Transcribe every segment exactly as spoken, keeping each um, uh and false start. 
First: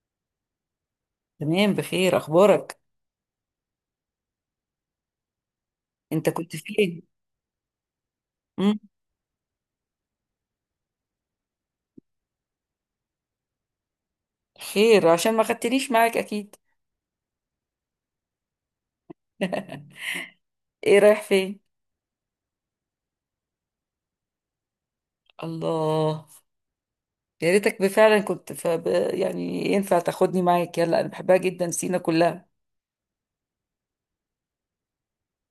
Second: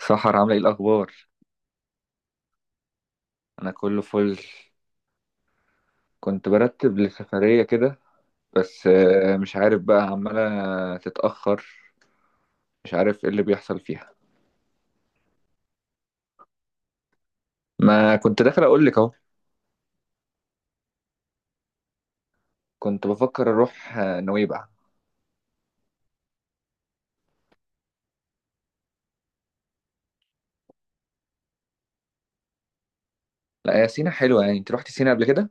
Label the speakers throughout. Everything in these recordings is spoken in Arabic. Speaker 1: سحر عاملة ايه الأخبار؟
Speaker 2: تمام، بخير. اخبارك؟
Speaker 1: أنا كله فل.
Speaker 2: انت
Speaker 1: كنت
Speaker 2: كنت
Speaker 1: برتب
Speaker 2: فين؟
Speaker 1: لسفرية كده
Speaker 2: امم.
Speaker 1: بس آه، مش عارف بقى عمالة تتأخر. مش عارف ايه اللي بيحصل فيها.
Speaker 2: خير؟ عشان ما خدتنيش معاك اكيد.
Speaker 1: ما كنت داخل أقولك أهو.
Speaker 2: ايه، رايح فين؟
Speaker 1: كنت بفكر أروح آه، نويبع.
Speaker 2: الله. يا ريتك فعلا كنت فب... يعني ينفع تاخدني معاك؟ يلا انا بحبها جدا، سينا كلها.
Speaker 1: لا يا سينا حلوة، يعني أنت روحتي سينا قبل كده؟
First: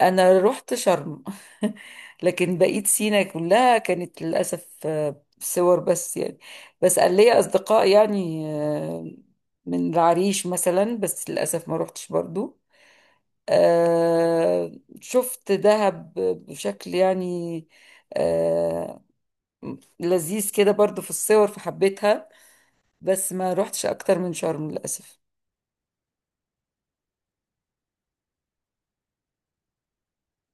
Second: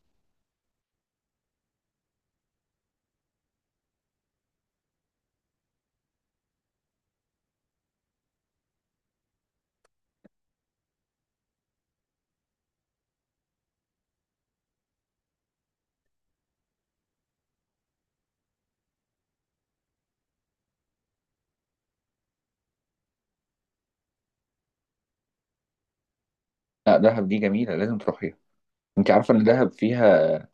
Speaker 2: انا رحت شرم. لكن بقيت سينا كلها كانت للاسف آه، صور بس يعني. بس قال لي اصدقاء يعني آه، من العريش مثلا، بس للاسف ما رحتش برضو. آه شفت دهب بشكل يعني آه لذيذ كده برضو في الصور فحبيتها. بس ما روحتش اكتر من شرم للاسف.
Speaker 1: لا دهب دي جميلة، لازم تروحيها. أنت عارفة إن دهب فيها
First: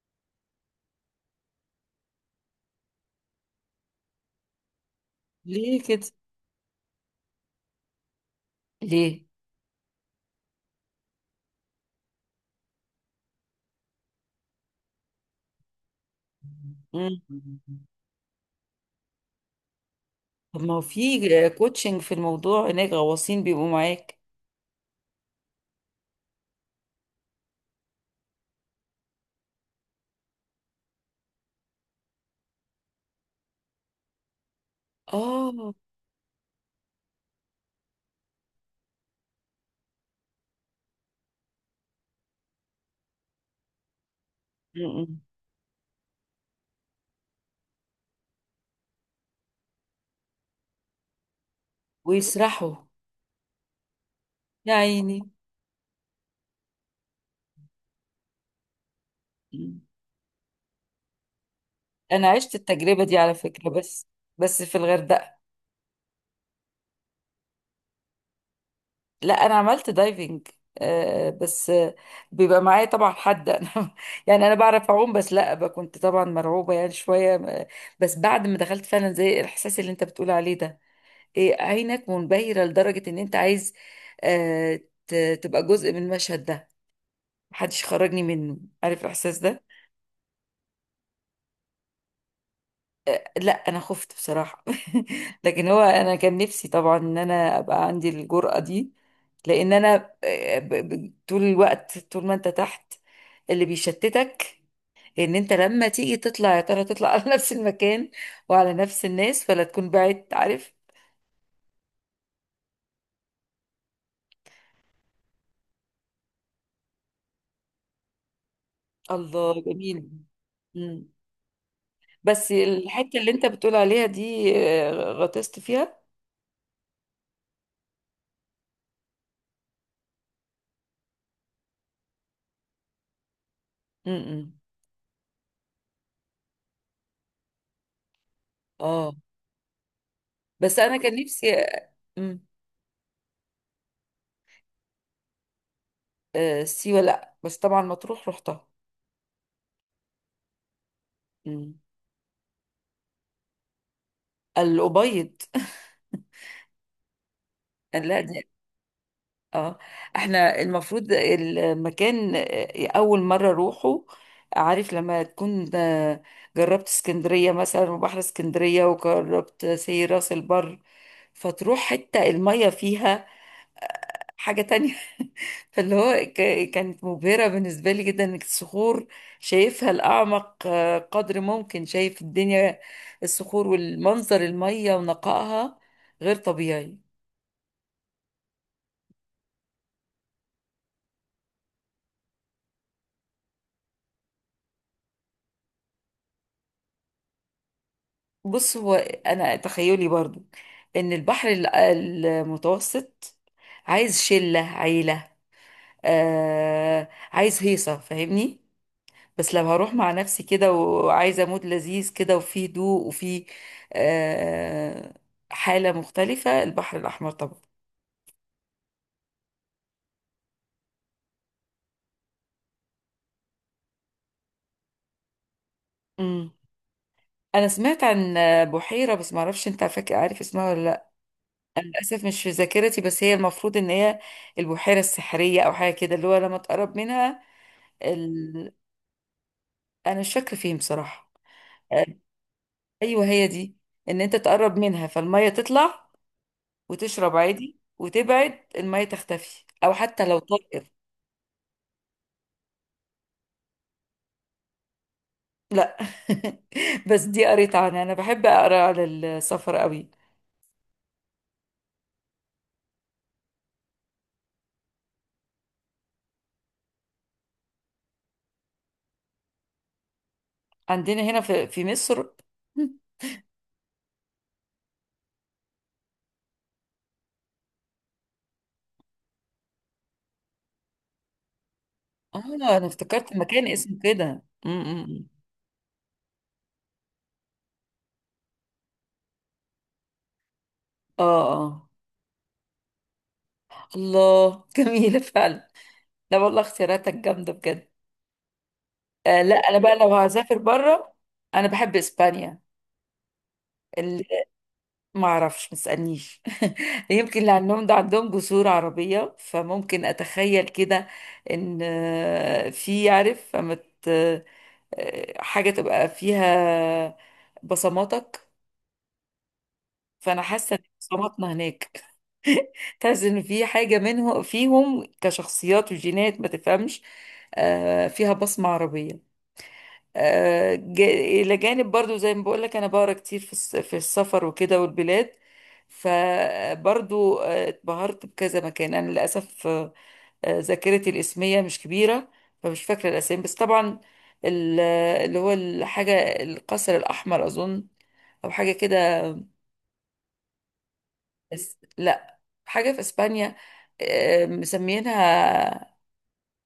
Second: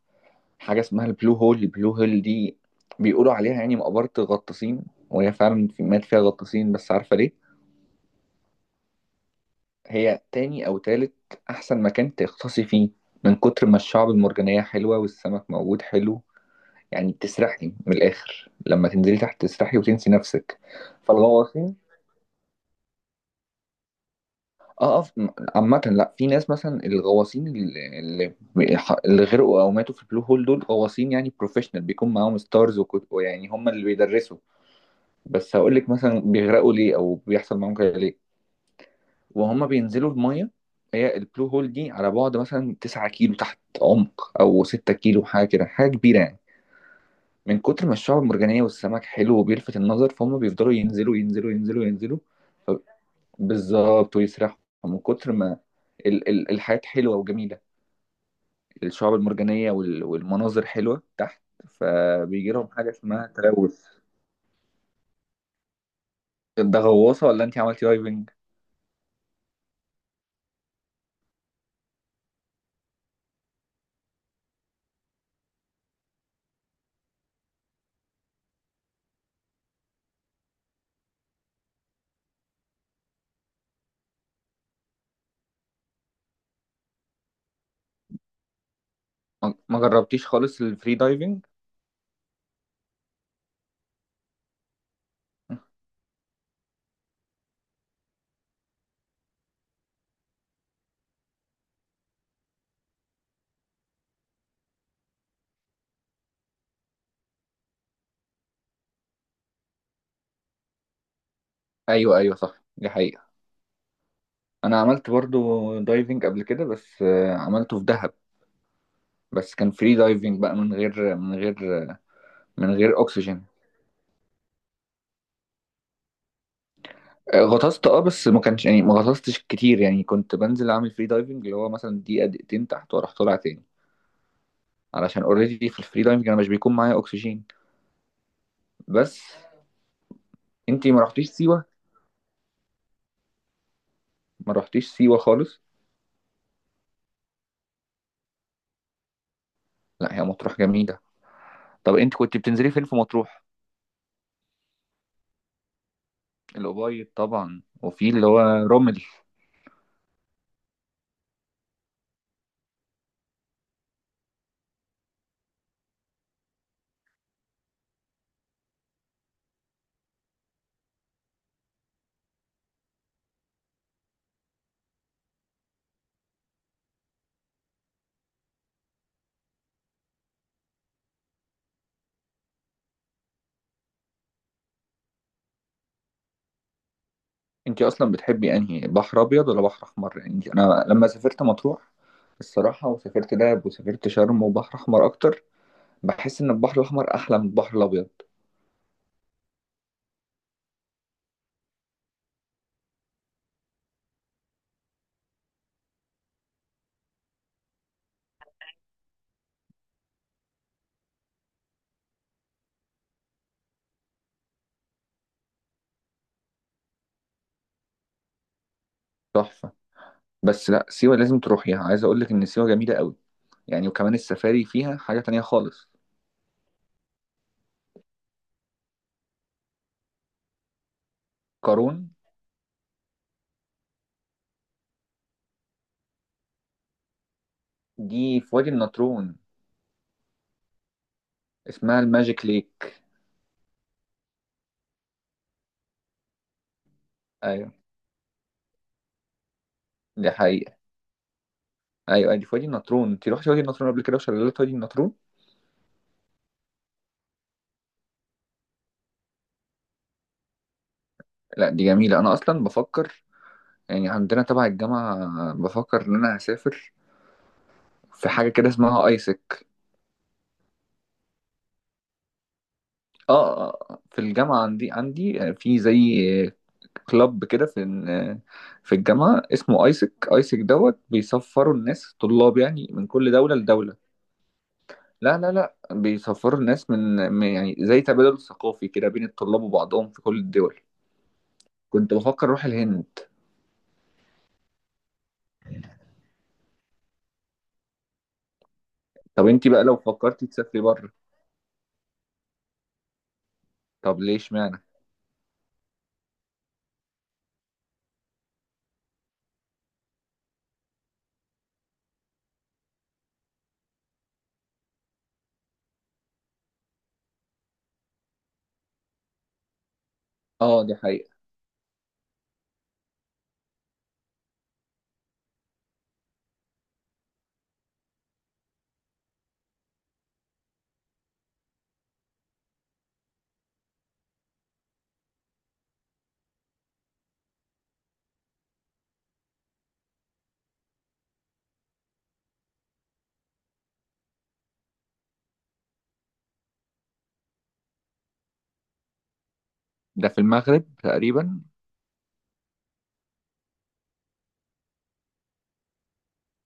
Speaker 1: حاجة اسمها البلو هول؟ البلو هول دي بيقولوا عليها يعني مقبرة الغطاسين، وهي فعلا
Speaker 2: ليه
Speaker 1: في- مات
Speaker 2: كده؟
Speaker 1: فيها غطاسين، بس عارفة ليه؟
Speaker 2: ليه؟
Speaker 1: هي تاني أو تالت أحسن مكان تغطسي فيه، من كتر ما الشعب المرجانية حلوة والسمك موجود حلو. يعني
Speaker 2: مم.
Speaker 1: بتسرحي من الآخر، لما تنزلي تحت تسرحي وتنسي نفسك.
Speaker 2: طب ما هو في
Speaker 1: فالغواصين،
Speaker 2: كوتشنج في الموضوع، هناك غواصين بيبقوا معاك؟
Speaker 1: اه اه م- عامة لا، في ناس مثلا الغواصين اللي, اللي اللي غرقوا أو ماتوا في البلو هول دول غواصين يعني بروفيشنال، بيكون معاهم ستارز وكت- ويعني هم اللي بيدرسوا. بس
Speaker 2: اه.
Speaker 1: هقول لك مثلا بيغرقوا ليه أو بيحصل معاهم كده ليه. وهم بينزلوا المية، هي البلو هول دي على بعد مثلا تسعة كيلو تحت عمق، أو ستة
Speaker 2: مم.
Speaker 1: كيلو، حاجة كده، حاجة كبيرة يعني. من كتر ما الشعب المرجانية والسمك حلو وبيلفت النظر، فهم بيفضلوا ينزلوا ينزلوا ينزلوا ينزلوا. ف-
Speaker 2: ويسرحوا.
Speaker 1: بالظبط، ويسرحوا.
Speaker 2: يا
Speaker 1: من
Speaker 2: عيني.
Speaker 1: كتر ما ال ال الحياة حلوة وجميلة، الشعب المرجانية
Speaker 2: مم.
Speaker 1: وال والمناظر حلوة تحت،
Speaker 2: انا
Speaker 1: فبيجي
Speaker 2: عشت
Speaker 1: لهم حاجة
Speaker 2: التجربة دي
Speaker 1: اسمها
Speaker 2: على فكرة،
Speaker 1: تلوث.
Speaker 2: بس بس في الغردقة.
Speaker 1: ده غواصة ولا انت عملتي دايفنج؟
Speaker 2: لا، انا عملت دايفنج. آه بس آه بيبقى معايا طبعا حد. انا يعني انا بعرف اعوم، بس لا ب- كنت طبعا مرعوبه يعني شويه آه، بس بعد ما دخلت فعلا زي الاحساس اللي انت بتقول عليه ده، إيه؟ عينك منبهره لدرجه ان انت عايز آه ت- تبقى جزء من المشهد ده. محدش خرجني منه. عارف الاحساس
Speaker 1: ما
Speaker 2: ده؟
Speaker 1: ما جربتيش خالص الفري دايفنج؟
Speaker 2: لا، انا خفت بصراحه. لكن هو انا كان نفسي طبعا ان انا ابقى عندي الجرأة دي، لان انا آه، ب- ب- طول الوقت، طول ما انت تحت اللي بيشتتك ان انت لما تيجي تطلع، يا ترى تطلع على نفس المكان وعلى نفس الناس ولا تكون بعدت، عارف؟
Speaker 1: ايوه، ايوه، صح، دي حقيقة. انا عملت برضو دايفنج قبل كده بس آه، عملته في دهب. بس
Speaker 2: الله،
Speaker 1: كان فري
Speaker 2: جميل.
Speaker 1: دايفنج بقى، من
Speaker 2: مم.
Speaker 1: غير من غير
Speaker 2: بس
Speaker 1: من غير
Speaker 2: الحته اللي
Speaker 1: اكسجين.
Speaker 2: انت بتقول عليها دي آه، غطست فيها.
Speaker 1: آه، غطست، اه، بس ما كانش يعني ما غطستش كتير، يعني كنت بنزل اعمل فري دايفنج اللي هو مثلا دقيقة دقيقتين تحت واروح طالع تاني.
Speaker 2: امم.
Speaker 1: علشان اوريدي في الفري دايفنج انا مش بيكون معايا اكسجين.
Speaker 2: اه،
Speaker 1: بس
Speaker 2: بس
Speaker 1: انتي
Speaker 2: انا
Speaker 1: ما
Speaker 2: كان
Speaker 1: رحتيش
Speaker 2: نفسي
Speaker 1: سيوة؟
Speaker 2: آه، مم.
Speaker 1: ما رحتيش سيوة خالص؟
Speaker 2: آه، سيوه؟ لا، بس طبعا مطروح رحتها.
Speaker 1: لا هي مطروح جميلة.
Speaker 2: مم.
Speaker 1: طب انت كنت بتنزلي فين في مطروح؟
Speaker 2: الأبيض.
Speaker 1: الأوبايد طبعا، وفي
Speaker 2: لا
Speaker 1: اللي هو
Speaker 2: دي.
Speaker 1: رمل.
Speaker 2: اه. احنا المفروض المكان آه، أول مرة أروحه. عارف لما تكون آه، جربت اسكندرية مثلا، وبحر اسكندرية، وجربت سي راس البر، فتروح حتة المية فيها حاجة تانية. فاللي هو ك- كانت مبهرة بالنسبة لي جدا، انك الصخور شايفها الأعمق آه، قدر ممكن، شايف الدنيا، الصخور والمنظر، المية ونقائها، غير طبيعي.
Speaker 1: انت اصلا بتحبي انهي، بحر ابيض ولا بحر احمر؟ يعني انت، انا لما سافرت مطروح الصراحه وسافرت دهب وسافرت شرم، وبحر احمر اكتر، بحس ان البحر الاحمر احلى من البحر الابيض.
Speaker 2: بص، هو انا تخيلي برضو ان البحر ال- المتوسط عايز شلة عيلة. آه عايز هيصة، فاهمني؟ بس لو هروح مع نفسي كده وعايزة مود لذيذ كده وفيه هدوء وفيه آه حالة مختلفة، البحر الأحمر طبعا.
Speaker 1: تحفه. بس لا، سيوه لازم تروحيها، عايز اقول لك ان سيوه جميله قوي، يعني وكمان السفاري فيها حاجه تانية خالص.
Speaker 2: امم. انا سمعت عن بحيرة، بس معرفش، انت فاكر عارف اسمها ولا لا؟ انا
Speaker 1: قارون؟
Speaker 2: للاسف مش في ذاكرتي، بس هي المفروض ان هي البحيرة السحرية او حاجة كده، اللي هو لما تقرب منها.
Speaker 1: دي في وادي النطرون.
Speaker 2: انا مش فاكره فين بصراحه.
Speaker 1: اسمها
Speaker 2: آه،
Speaker 1: الماجيك ليك.
Speaker 2: ايوه، هي دي. ان انت تقرب منها فالميه تطلع وتشرب
Speaker 1: ايوه
Speaker 2: عادي، وتبعد الميه تختفي، او حتى
Speaker 1: دي
Speaker 2: لو
Speaker 1: حقيقه.
Speaker 2: طائر.
Speaker 1: ايوه، أيوة، دي في وادي النطرون. انت رحتي وادي النطرون قبل كده وشلالات وادي النطرون؟
Speaker 2: لا. بس دي قريت عنها، انا بحب اقرا على السفر قوي.
Speaker 1: لا دي جميله. انا اصلا بفكر، يعني عندنا تبع الجامعة، بفكر إن أنا هسافر في حاجة كده اسمها ايسك.
Speaker 2: عندنا هنا في في مصر.
Speaker 1: اه، آه، آه، في الجامعة عندي عندي في زي كلاب كده، في في الجامعة اسمه ايسك. ايسك دوت بيسفروا الناس
Speaker 2: اه.
Speaker 1: طلاب،
Speaker 2: انا
Speaker 1: يعني من كل
Speaker 2: افتكرت
Speaker 1: دولة
Speaker 2: مكان
Speaker 1: لدولة.
Speaker 2: اسمه كده م- م- م.
Speaker 1: لا لا لا، بيسفروا الناس من من- يعني زي تبادل ثقافي كده بين الطلاب وبعضهم في كل الدول.
Speaker 2: اه، اه.
Speaker 1: كنت بفكر اروح الهند.
Speaker 2: الله. جميله فعلا. لا والله، اختياراتك جامده بجد. آه
Speaker 1: طب
Speaker 2: لا،
Speaker 1: انتي
Speaker 2: انا
Speaker 1: بقى
Speaker 2: بقى
Speaker 1: لو
Speaker 2: لو
Speaker 1: فكرتي
Speaker 2: هسافر
Speaker 1: تسافري بره؟
Speaker 2: بره انا بحب اسبانيا.
Speaker 1: طب ليش معنى؟
Speaker 2: ما اعرفش، ما تسالنيش. يمكن اللي عندهم ده عندهم جسور عربية، فممكن اتخيل كده ان آه، في، عارف، فما ت- آه، حاجة تبقى فيها بصماتك. فانا حاسة ان
Speaker 1: اه دي حقيقة.
Speaker 2: بصماتنا هناك. تحس ان في حاجة منهم فيهم، كشخصيات وجينات ما تفهمش آه، فيها بصمة عربية. آه، جا- إلى جانب برضو زي ما بقولك، أنا بقرا كتير في الس- في السفر وكده والبلاد. فبرضو آه، اتبهرت بكذا مكان. أنا للأسف آه، آه، ذاكرتي الاسمية مش كبيرة، فمش فاكرة الأسامي. بس طبعا ال- اللي هو الحاجة، القصر الأحمر أظن، أو حاجة كده.
Speaker 1: ده في المغرب تقريبا.
Speaker 2: بس لا، حاجة في إسبانيا آه، مسمينها،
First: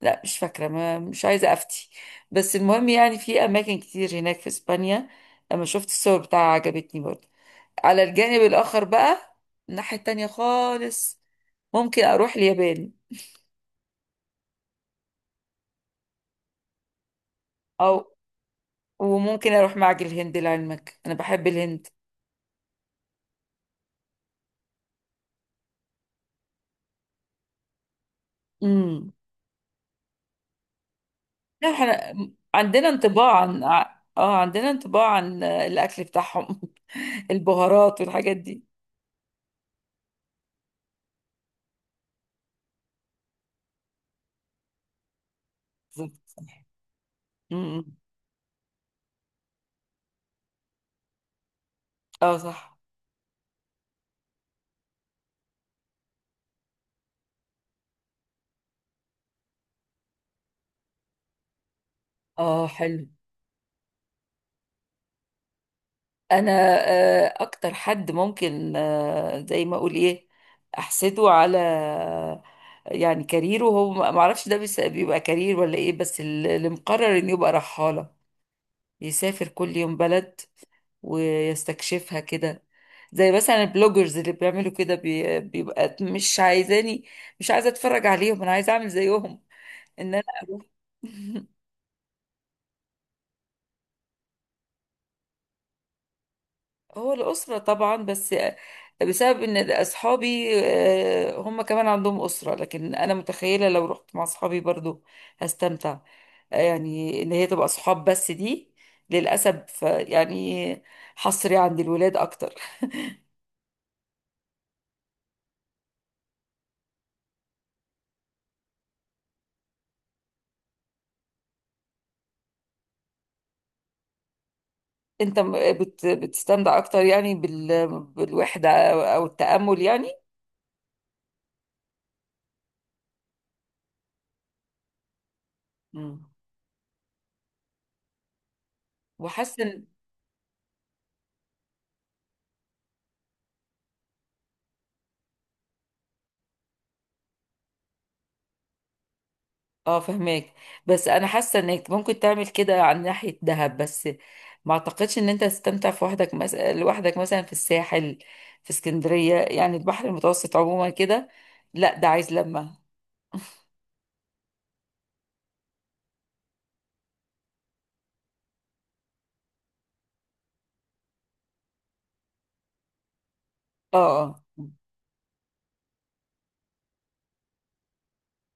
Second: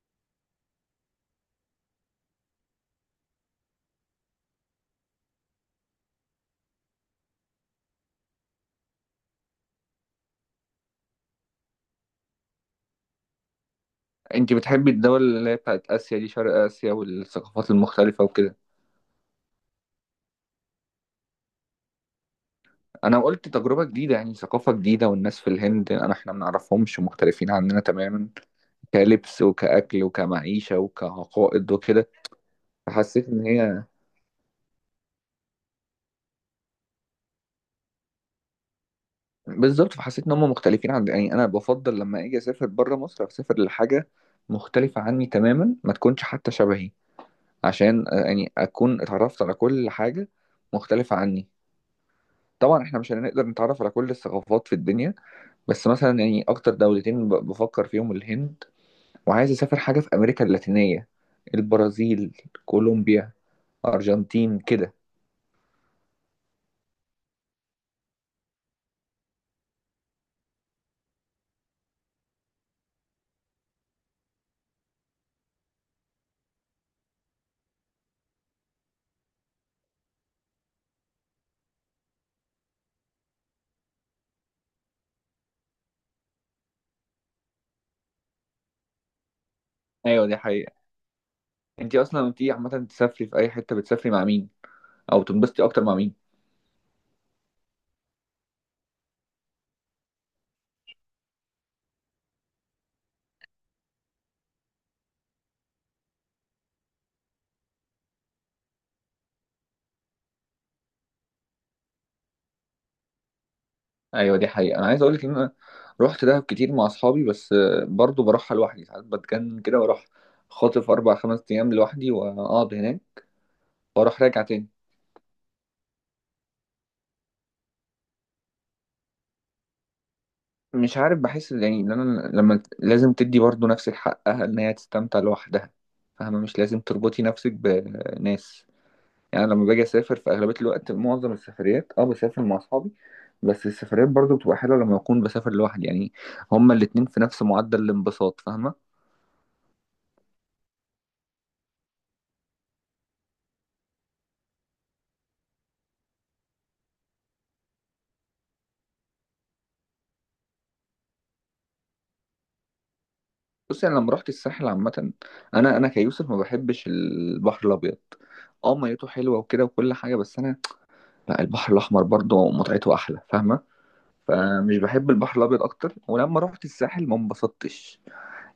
Speaker 2: لا مش فاكرة، ما مش عايزة أفتي. بس المهم يعني في أماكن كتير هناك في إسبانيا. أما شفت الصور بتاعها عجبتني برضه، على الجانب الآخر بقى، الناحية التانية خالص. ممكن أروح اليابان،
Speaker 1: انت بتحبي الدول اللي هي بتاعت اسيا دي، شرق اسيا والثقافات
Speaker 2: أو
Speaker 1: المختلفه وكده؟
Speaker 2: وممكن أروح معجل الهند، لعلمك أنا بحب الهند.
Speaker 1: انا قلت تجربه جديده يعني، ثقافه جديده، والناس في الهند انا احنا ما نعرفهمش، مختلفين عننا تماما.
Speaker 2: امم.
Speaker 1: كلبس وكاكل وكمعيشه
Speaker 2: لا،
Speaker 1: وكعقائد وكده.
Speaker 2: احنا عندنا
Speaker 1: فحسيت
Speaker 2: انطباع
Speaker 1: ان
Speaker 2: عن
Speaker 1: هي،
Speaker 2: ع- اه، عندنا انطباع عن الأكل بتاعهم. البهارات والحاجات دي.
Speaker 1: بالظبط، فحسيت ان هم مختلفين عن، يعني انا بفضل لما اجي اسافر بره مصر اسافر لحاجه مختلفه عني تماما، ما
Speaker 2: بالظبط
Speaker 1: تكونش حتى
Speaker 2: صح.
Speaker 1: شبهي.
Speaker 2: امم.
Speaker 1: عشان آه، يعني اكون اتعرفت على كل حاجه مختلفه عني.
Speaker 2: اه صح.
Speaker 1: طبعا احنا مش هنقدر نتعرف على كل الثقافات في الدنيا، بس مثلا يعني اكتر دولتين ب- بفكر فيهم الهند، وعايز اسافر حاجه في امريكا اللاتينيه، البرازيل،
Speaker 2: اه حلو.
Speaker 1: كولومبيا، ارجنتين كده.
Speaker 2: انا آه، اكتر حد ممكن آه، زي ما اقول ايه، احسده على، يعني كاريره. هو ما اعرفش ده بيس- بيبقى كارير ولا ايه، بس ال- اللي مقرر انه يبقى رحالة، يسافر كل يوم بلد ويستكشفها كده. زي مثلا البلوجرز اللي بيعملوا كده بي- بيبقى مش عايزاني، مش عايزة اتفرج عليهم، انا عايزة اعمل زيهم، ان انا
Speaker 1: ايوه دي
Speaker 2: اروح.
Speaker 1: حقيقه. انتي اصلا وانتي عامه تسافري في اي حته بتسافري مع مين؟ او تنبسطي اكتر مع مين؟
Speaker 2: هو الأسرة طبعا، بس بسبب إن أصحابي آه، هم كمان عندهم أسرة، لكن أنا متخيلة لو رحت مع أصحابي برضو هستمتع. آه، يعني إن هي تبقى أصحاب، بس دي للأسف آه، يعني حصري عند الولاد أكتر.
Speaker 1: ايوه دي حقيقه، انا عايز اقولك ان انا رحت دهب كتير مع اصحابي بس آه، برضو بروحها لوحدي ساعات، بتجنن كده، واروح خاطف اربع خمس ايام لوحدي واقعد هناك واروح راجع تاني.
Speaker 2: أنت م- بت- بتستمتع أكتر يعني بال- بالوحدة أو أو التأمل يعني؟
Speaker 1: مش عارف، بحس يعني ان انا لما، لازم تدي برضو نفسك حقها ان هي تستمتع لوحدها،
Speaker 2: مم.
Speaker 1: فاهمة؟ مش لازم تربطي نفسك بناس. يعني أنا
Speaker 2: وحاسة
Speaker 1: لما باجي
Speaker 2: إن
Speaker 1: اسافر في اغلبية الوقت معظم السفريات اه بسافر مع اصحابي، بس السفريات برضو بتبقى حلوة لما اكون بسافر لوحدي يعني. هما الاتنين في نفس معدل الانبساط، فاهمة؟
Speaker 2: اه، فهماك. بس انا حاسه انك ممكن تعمل كده عن ناحيه دهب، بس ما اعتقدش ان انت تستمتع في وحدك مثلا، لوحدك مثلا، في الساحل، في اسكندريه يعني، البحر المتوسط عموما كده. لا ده عايز لمه.
Speaker 1: بصي يعني انا لما رحت الساحل عامة، انا انا كيوسف ما بحبش البحر الابيض. اه ميته حلوة وكده وكل حاجة بس انا لا، البحر الاحمر برضو متعته احلى، فاهمة؟
Speaker 2: اه، اه.
Speaker 1: فمش بحب البحر الابيض اكتر، ولما رحت الساحل ما انبسطتش.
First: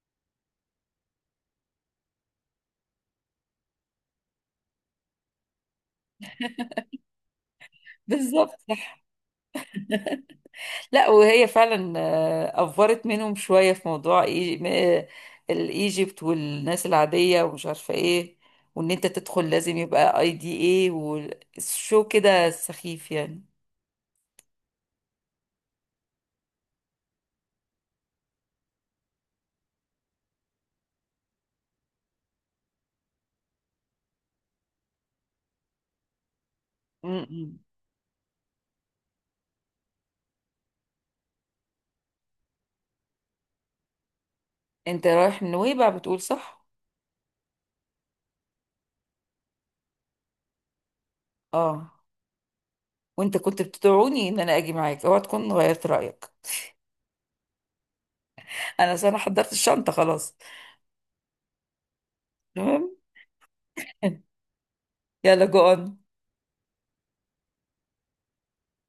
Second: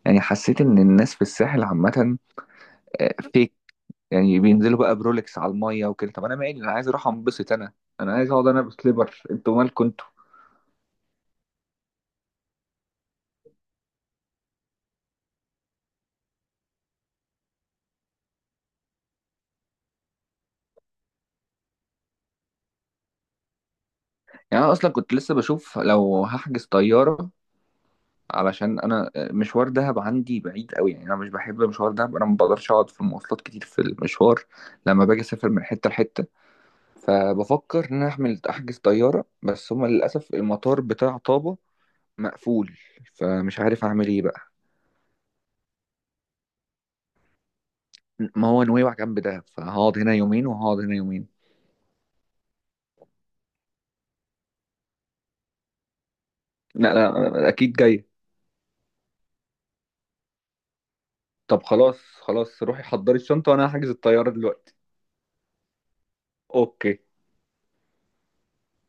Speaker 1: يعني حسيت ان الناس في الساحل عامه، آه، فيك يعني بينزلوا بقى برولكس على الميه وكده، طب انا مالي، انا عايز اروح انبسط، انا انا عايز اقعد
Speaker 2: بالظبط
Speaker 1: انا
Speaker 2: صح.
Speaker 1: بسليبر، انتوا مالكم انتوا.
Speaker 2: لا وهي فعلا آه، افورت منهم شويه في موضوع إي- م- آه، الايجيبت والناس العاديه ومش عارفه ايه، وان انت تدخل لازم يبقى اي دي ايه والشو كده، سخيف يعني.
Speaker 1: يعني انا اصلا كنت لسه بشوف لو هحجز طياره، علشان انا آه، مشوار دهب عندي بعيد قوي، يعني انا مش بحب مشوار دهب، انا ما بقدرش اقعد في المواصلات كتير في المشوار لما باجي اسافر من حته لحته.
Speaker 2: م- م.
Speaker 1: فبفكر ان انا احمل احجز طياره، بس هما للاسف المطار بتاع طابا مقفول، فمش عارف اعمل ايه بقى.
Speaker 2: انت رايح من نويبع، بتقول، صح؟
Speaker 1: ما هو نويبع جنب دهب، فهقعد هنا يومين وهقعد هنا يومين.
Speaker 2: اه. وانت كنت بتدعوني ان انا اجي معاك، اوعى تكون غيرت رايك.
Speaker 1: لا لا، اكيد جاي.
Speaker 2: انا أصل انا حضرت الشنطه خلاص.
Speaker 1: طب خلاص خلاص، روحي
Speaker 2: المهم.
Speaker 1: حضري الشنطه وانا هحجز الطياره دلوقتي.
Speaker 2: يلا جو.
Speaker 1: اوكي.